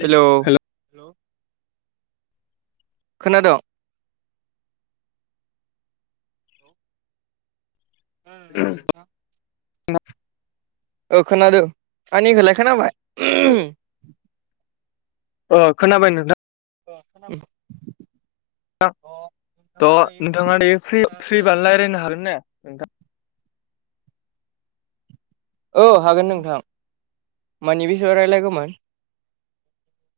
हेल' खोनादोंं [unintelligible] औ खोनादो आंनिखौलाय खोनाबाय। [unintelligible] अ खोनाबाय नोंथां। [unintelligible] थ' नोंथाङा दायो फ्रि-फ्रिबा रायलायनो हागोन ने नोंथां। औ हागोन नोंथां मानि बिषयाव रायलायगोमोन।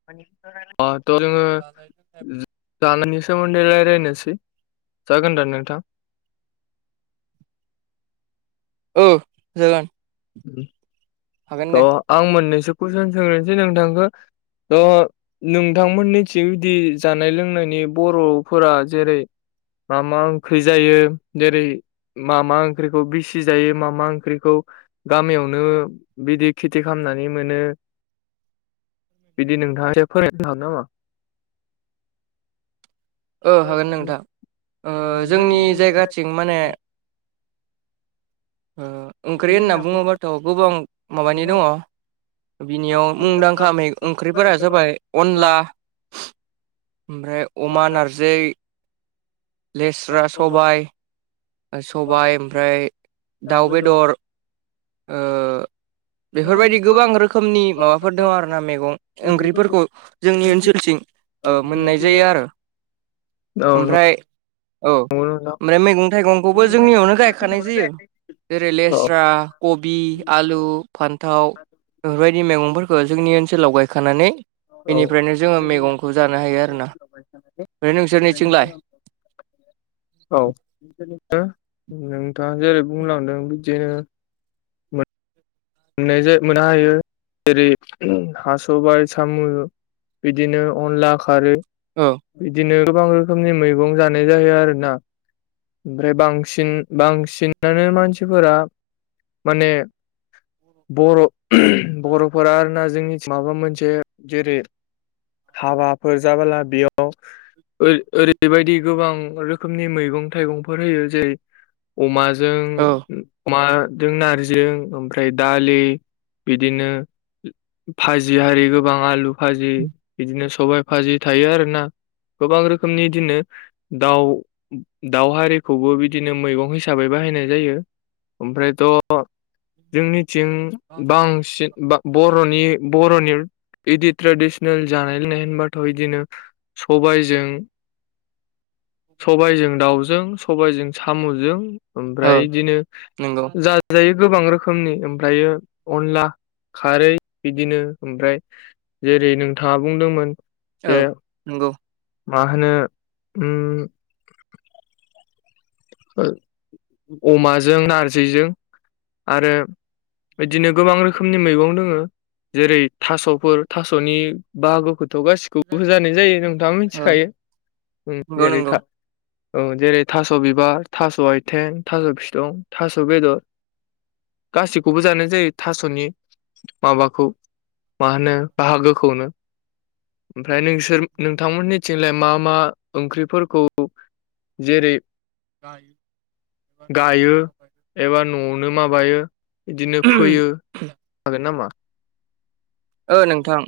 [unintelligible] नोङो। जानायनि सोमोन्दै रायलायनोसै जागोनदा नोंथां। [inaudible] औ जागोन। हागोन अ दे आं मोननैसो कुइसन सोंनिसै नोंथांखौ। थ' नोंथांमोननिथिं बिदि जानाय लोंनायनि बर'फोरा जेरै। मा मा ओंख्रि जायो जेरै मा मा ओंख्रिखौ बेसि बिदि जायो मा मा ओंख्रिखौ गामियावनो बिदि खेथि खामनानै मोनो। बिदि नोंथाङा [unintelligible] हागोन नामा। ओ हागोन नोंथां ओ जोंनि जायगाथिं माने। ओ ओंख्रि होनना बुङोबाथ' गोबां माबानि दङ'। बिनियाव मुंदांखा मै ओंख्रिफोरा जाबाय अनला। ओमफ्राय अमा नारजि लेस्रा सबाय। सबाय ओमफ्राय दाउ बेदर ओ। [inaudible] बेफोरबायदि गोबां रोखोमनि माबाफोर दं आर ना मैगं ओंख्रिफोरखौ जोंनि ओनसोलथिं। औ मोननाय जायो आरो औ ओमफ्राय औ नंगौ नोंथां ओमफ्राय मैगं। मैगं थाइगंखौबो मैगं जोंनियावनो थाइगंबो गायखानाय जोंनियावनो जायो। जेरै लेस्रा कबि आलु फान्थ। थाव बेफोरबायदि मैगंफोरखौ जोंनि ओनसोलाव गायखानानै। बेनिफ्रायनो जोङो गायनाय मैगंखौ जानो हायो आरोना। बै नोंसोरनिथिंलाय। जायो औ बिदिनो नोंथाङा जेरै बुंलांदों बिदिनो। मोननो मोननो हायो जेरै हास'बायाइ साम'। बिदिनो अनला खारै औ बिदिनो। गोबां रोखोमनि मैगं जानाय जायो आरो ना। ओमफ्राय बांसिन बांसिनानो मानसिफोरा। माने बर' ओम बर'फोरा आरो। जों माबा मोनसे जेरै हाबाफोर जाबोला बेयाव। ओरै ओरैबायदि गोबां रोखोमनि मैगं थाइगंफोर होयो जेरै अमा। जों अमाजों नारजिजों ओंख्रि। दालि बिदिनो भाजि आरि गोबां आलु। भाजि बिदिनो सबायाइ भाजि थायो आरोना। गोबां रोखोमनि बिदिनो दाउ दाउ हारिखौबो बिदिनो मैगं हिसाबै बाय। बाहायनाय जायो ओमफ्रायथ' जोंनिथिं औ औ बांसिन बा। बर'नि बर'नि। इदिन्थृ ट्रेडिसनेल जानाय लोंनाय होनबाथ' बिदिनो सबायाइजों। सबायजों दाउजों सबायाइजों साम'जों। ओमफ्राय बिदिनो नंगौ औ नंगौ जाजायो गोबां रोखोमनि ओमफ्रायो अनला। खारै बिदिनो ओमफ्राय जेरै नोंथाङा बुंदोंमोन‌ औ नंगौ। माहानो ओम। ओ अमाजों नारजिजों आरो। बिदिनो गोबां रोखोमनि मैगं दोङो। जेरै थास'फोर थास'नि बाहागोखौ थ' गासिखौबो जानाय जायो नोंथाङा मिथिखायो नंगौ जेरै नंगौ था औ जेरै थास' बिबार, थास' आथिं, थास' बिसं, थास' बेदर गासैखौबो जानाय जायो थास'नि माबाखौ मा होनो बाहागोखौनो ओमफ्राय नोंसोर नोंथांमोननिथिंलाय मा मा ओंख्रिफोरखौ जेरै ग [inaudible] गायो एबा न'आवनो माबायो बिदिनो फोयो। [inaudible] ओ नोंथां।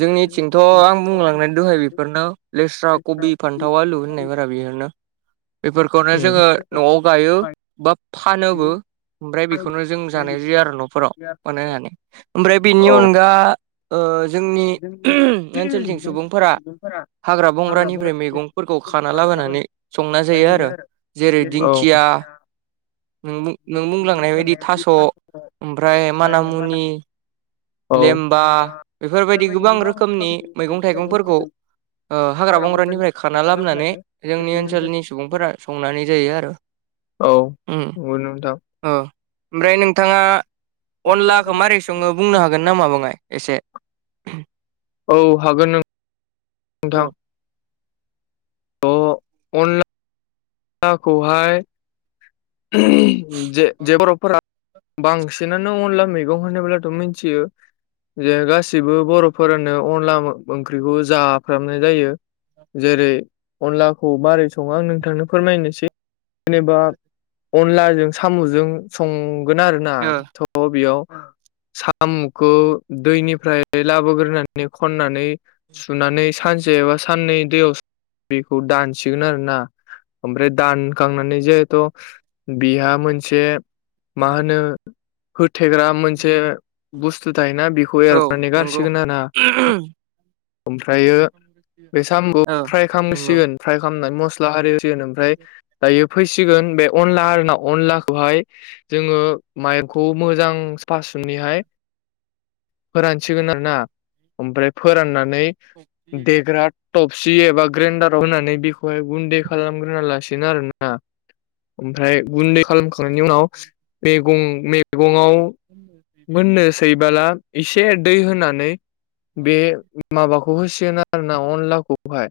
जोंनिथिंथ' आं बुंलांनाय दहाय बेफोरनो लेस्रा, कबि, फान्थाव, आलु होननायफोरा बेफोरनो बेफोरखौनो जोङो न'आव गायो बा फानोबो। ओमफ्राय बेखौनो जों जानाय जायो आरो न'फोराव मानो होननानै ओमफ्राय बेनि अनगा जोंनि ओनसोलथिं सुबुंफोरा हाग्रा बंग्रानिफ्राय मैगंफोरखौ खाना लाबोनानै संना जायो आरो जेरै औ दिंखिया नों बुं बुंलांनाय बायदि थास' ओमफ्राय माना मुनि औ लेमबा बेफोरबायदि गोबां रोखोमनि मैगं थाइगंफोरखौ हाग्रा बंग्रानिफ्राय खाना लाबोनानै जोंनि ओनसोलनि सुबुंफोरा संनानै जायो आरो। औ। उम नोंथां ओ ओमफ्राय नोंथाङा अनलाखौ मारै सङो बुंनो हागोन नामा बाङाय एसे औ हागोन नों थां औ अ अनला अनलाखौहाय जे जे बर'फोरा बांसिनानो अनला मैगं होनोब्लाथ' मिथियो जे गासिबो बर'फोरानो अनला ओंख्रिखौ जाफ्रामनाय जायो। जेरै अनलाखौ मारै सङो आं नों थांनो फोरमायनोसै जेनेबा अनलाजों साम'जों सं गोन आरोना ओ थ' सामुखौ दैनिफ्राय ओमफ्राय लाबोग्रोनानै खननानै सुनानै सानसे एबा साननै दैयाव बेखौ दानसिगोन आरोना ओमफ्राय दानखांनानै जेहुथु बेहा मोनसे मा होनो थेग्रा मोनसे बुस्थु थायोना बेखौ औ एरखनानै नंगौ गारसिगोन आरोना। ओमफ्रायो बे साम'फ्राय ओ नंगौ खालामसिगोन फ्राय खालाम खालामनानै मस्ला आरि होसिगोन ओमफ्राय दायो फैसिगोन बे अनला आरोना अनलाखौहाय जोङो माइरंखौ मोजां साफा सुनानैहाय फोरान सिगोन आरोना ओमफ्राय फोराननानै देग्रा थब सि एबा ग्रेन्डाराव होनानै बेखौहाय गुन्दै खालामग्रोना लासिनो आरोना। ओमफ्राय गुन्दै खालामखांनायनि उनाव मैगं मैगङाव मोननोसैबोला एसे दै होनानै बे माबाखौ होसिगोन आरोना अनलाखौहाय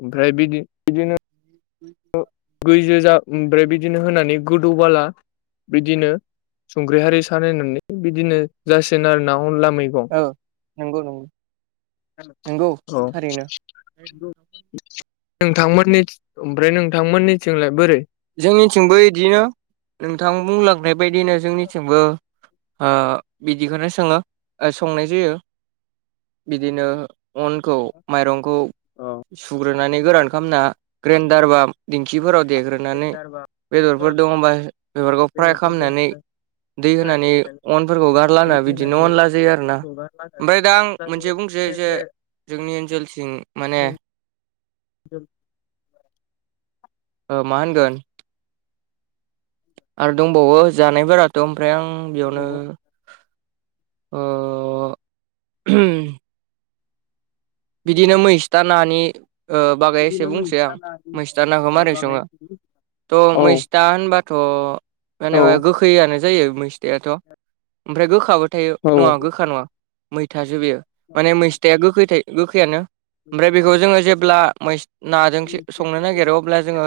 ओमफ्राय बिदि बिदिनो [unintelligible] ओमफ्राय बिदिनो होनानै गोदौबोला बिदिनो संख्रि हारि साखिनानै बिदिनो जासिगोन आरोना अनला मैगं औ नंगौ नंगौ। नंगौ [inaudible] थारैनो नोंथांमोननि ओमफ्राय नोंथांमोननिथिंलाय बोरै? जोंनिथिंबो बिदिनो नोंथां बुंलांनाय बायदिनो जोंनिथिंबो ओ बिदिखौनो सोङो संनाय जायो बिदिनो अनखौ माइरंखौ सुग्रोनानै गोरान खामना ग्रेनदार बा दिंखिफोराव देग्रोनानै बेदरफोर दङबा बेरखौ फ्राय खालामनानै दै होनानै अनफोरखौ गारला होना बिदिनो अन ला जायो आरो ना ओमफ्राय दा आं मोनसे बुंस जे जे जोंनि ओनसोलथिं माने जोब ओ मा होनगोन आरो दंबावो जानायफोराथ' ओमफ्राय आं बेयावनो अ बिदिनो मैसथा नानि ओ बागै एसे बुंसै आं मैस्था नाखौ मारोरै सङो थ' औ मैस्था होनबा थ' औ जेनेबा गोखैयानो जायो मैस्थायेथ' ओमफ्राय गोखाबो औ नङा गोखा नङा मैथासो बेयो माने मैसथाया गोखै थायो गोखैयानो ओमफ्राय बेखौ जोङो जेब्ला मैस नाजों संनो नागिरो अब्ला जोङो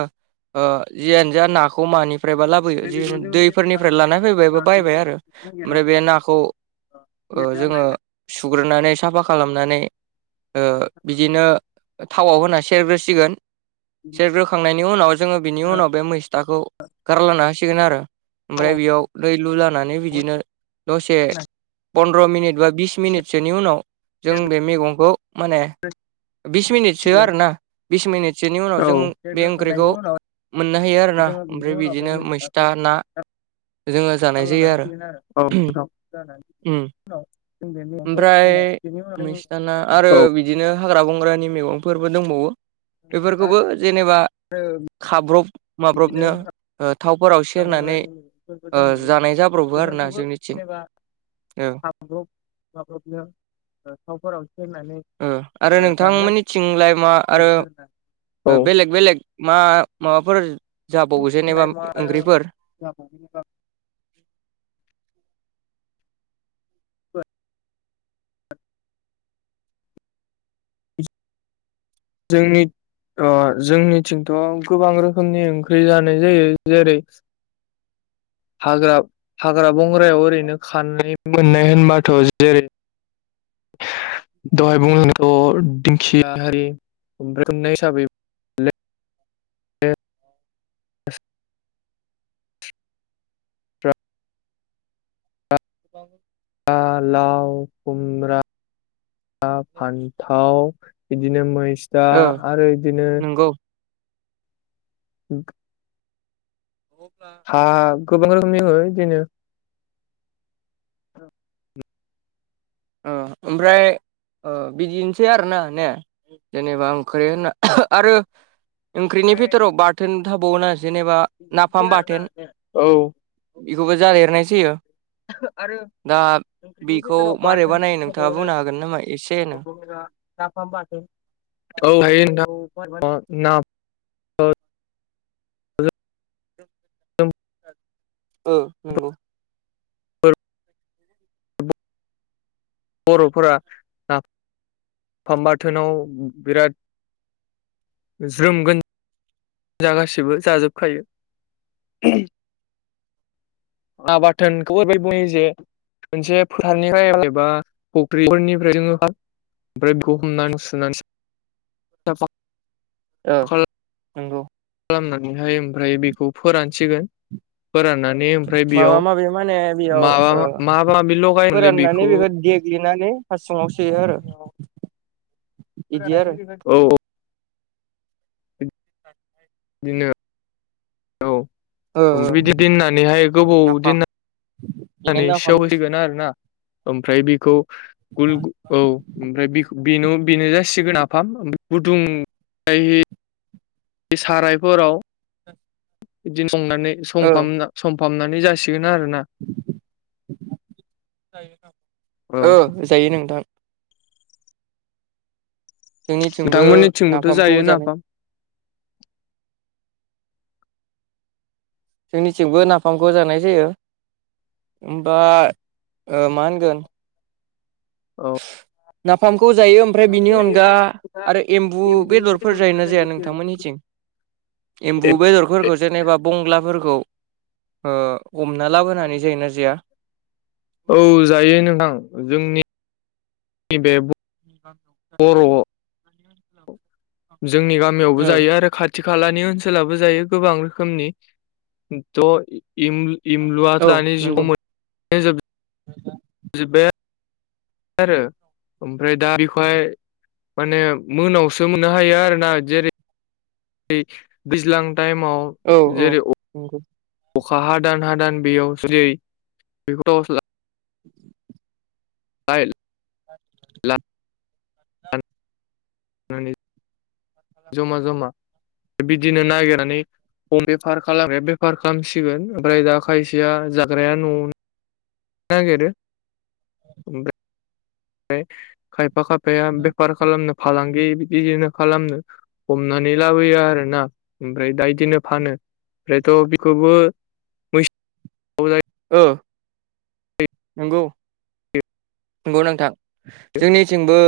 ओ जियानो जा नाखौ मानि फ्रायबा लाबोयो जि दैफोरनिफ्राय लानानै फैबाय बा बायबाय आरो ओमफ्राय बे नाखौ ओ जोङो सुग्रोनानै साफा खालामनानै ओ बिदिनो थावआव होना सेरग्रोसिगोन सेरग्रोखांनायनि उनाव जोङो बिनि उनाव बे मैस्थाखौ गारलांनो हासिगोन आरो ओमफ्राय बेयाव दै लुलानानै बिदिनो दसे पन्द्र' मिनिट बा बिस मिनिटसोनि उनाव जों बे मैगंखौ माने बिस मिनिटसो आरोना बिस मिनिट जनि उनाव जों औ बे बेरग्रोखांनायनि ओंख्रिखौ उनाव मोननो हायो आरोना जोङो ओमफ्राय बिदिनो मैस्था ना जोङो जानाय जायो नाखना आरो [unintelligible] बे ओमफ्राय [unintelligible] मैस्था ना जोंदा आरो बिदिनो हाग्रा बंग्रानि मैगंफोरबो दंबावो बेफोरखौबो जेनेबा खाब्रब बिदिनो माब्रबनो हाग्रा थावफोराव सेरनानै बंग्रानि मैगंफोरबो दंबावो जानाय जाब्रबो आरोना बेफोरखौबो जोंनिथिं। [unintelligible] ओ थावफोराव सेरनाइ ओ आरो नोंथांमोननि थिंलाय मा आरो बर'बो आरोना औ बेलेग बेलेग मा माबाफोर जाबावो जेनेबा ओंख्रिफोर [unintelligible] जोंनि ओ जोंनिथिंथ' गोबां रोखोमनि ओंख्रि जानाय जायो जेरै हाग्रा हाग्रा बंग्रायाव ओरैनो खानाइ मोननाय होनबाथ' जेरै दहाय [unintelligible] हिसाबै ए [inaudible] लााउ खुम्ब्र फान्थाव बिदिनो ओ मैस्तआरो बिदिनो नंगौ औ ओ हा [unintelligible] ओ ओमफ्राय ओ बिदिनोसै आरोना ने जेनेबा ओंख्रि होनना आरो ओंख्रिनि बिथोराव बाथोन थाबावो ना जेनेबा नाफाम बाथोन औ बेखौबो जादेरनाय जायो। आरो दा ओंख्रिनि बेखौ बिथथोराव मारै बानायो नोंथाङा बाथोन बुंनो हागोन नामा एसेनो [unintelligible] नाफाम बाथोन औ थायो नोंथां [unintelligible] [inaudible] [unintelligible] औ नंगौ। बर'फोरा नाफामबाथोनाव बिराद [unintelligible] जा गासिबो जाजोबखायो। ना बाथोनखौ ओरैबाय बुंनाय जायो। मोनसे फोथारनिफ्राय एबा फुख्रिफोरनिफ्राय जोङो ओमफ्रायखौ हमनानै सुनानै [unintelligible] ओ नंगौ खालामनानैहाय ओमफ्राय बेखौ फोरानसिगोन फोराननानै ओमफ्राय माबा बेयाव माबि माने बेयाव माबा ओ माबा माबि लगायोमोनलै बेखौ देनानै फास्ङाव सोयो आरो। [inaudible] बिदि आरो औ औ। बिदिनो औ ओ ओ ओमफ्राय बिदि दोननानैहाय गोबाव नाफाम दिन बेनो होनानै नाफाम सेवहोसिगोन आरो ना ओमफ्राय बेखौ गुल औ ओमफ्राय बेनो बेनो जासिगोन नाआफाम गुदुं जाय बे सारायफोराव बिदिनो संनानै ओ सं संफामनानै जासिगोन इनो आरो ना? औ जायो नोंथां जोंनिथिंबो नोंथांमोननिथिंबोथ' नाफामखौ जायो जानाय नाफाम जोंनिथिंबो नाफामखौ जानाय जायो। होमबा मा होनगोन औ नाफाम खौ जायो ओमफ्राय बिनि अनगा आरो एम्बु बेदरफोर जायोना जाया नोंथांमोननिथिं एम्बु बेदरफोरखौ जेनेबा बंगलाफोरखौ ओ हमना लाबोनानै जायोना जाया औ जायो नोंथां जोंनि नि बे बर' जोंनि गामियावबो ओ जायो आरो खा थि खालानि ओनसोलाबो जायो गोबां रोखोमनि थ' एमबु इमलुआ औ दानि नंगौ जुगाव मोन जोब जोबबाय आ [unintelligible] आरो ओमफ्राय दा बेखौहाय माने मोनायाव मोनावसो मोननो हायो आरो ना जेरै बे दैज्लां टाइमाव औ औ जेरै नंगौ अखा हादान हादान बेयाव जुदि बेखौ [unintelligible] [unintelligible] लानानै [inaudible] [unintelligible] जमा जमा बिदिनो नागिरनानै खम बेफार खालाम बेफार खालामसिगोन ओमफ्राय दा खायसेया जाग्राया न'आवनो नागेरो ओमफ्राय खायफा खायफाया बेफार खालामनो फालांगि बिदिनो खालामनो हमनानै लाबोयो आरोना ओमफ्राय दा इदिनो फानो ओमफ्रायथ' बेखौबो [unintelligible] ओ नंगौ नंगौ नोंथां जोंनिथिंबो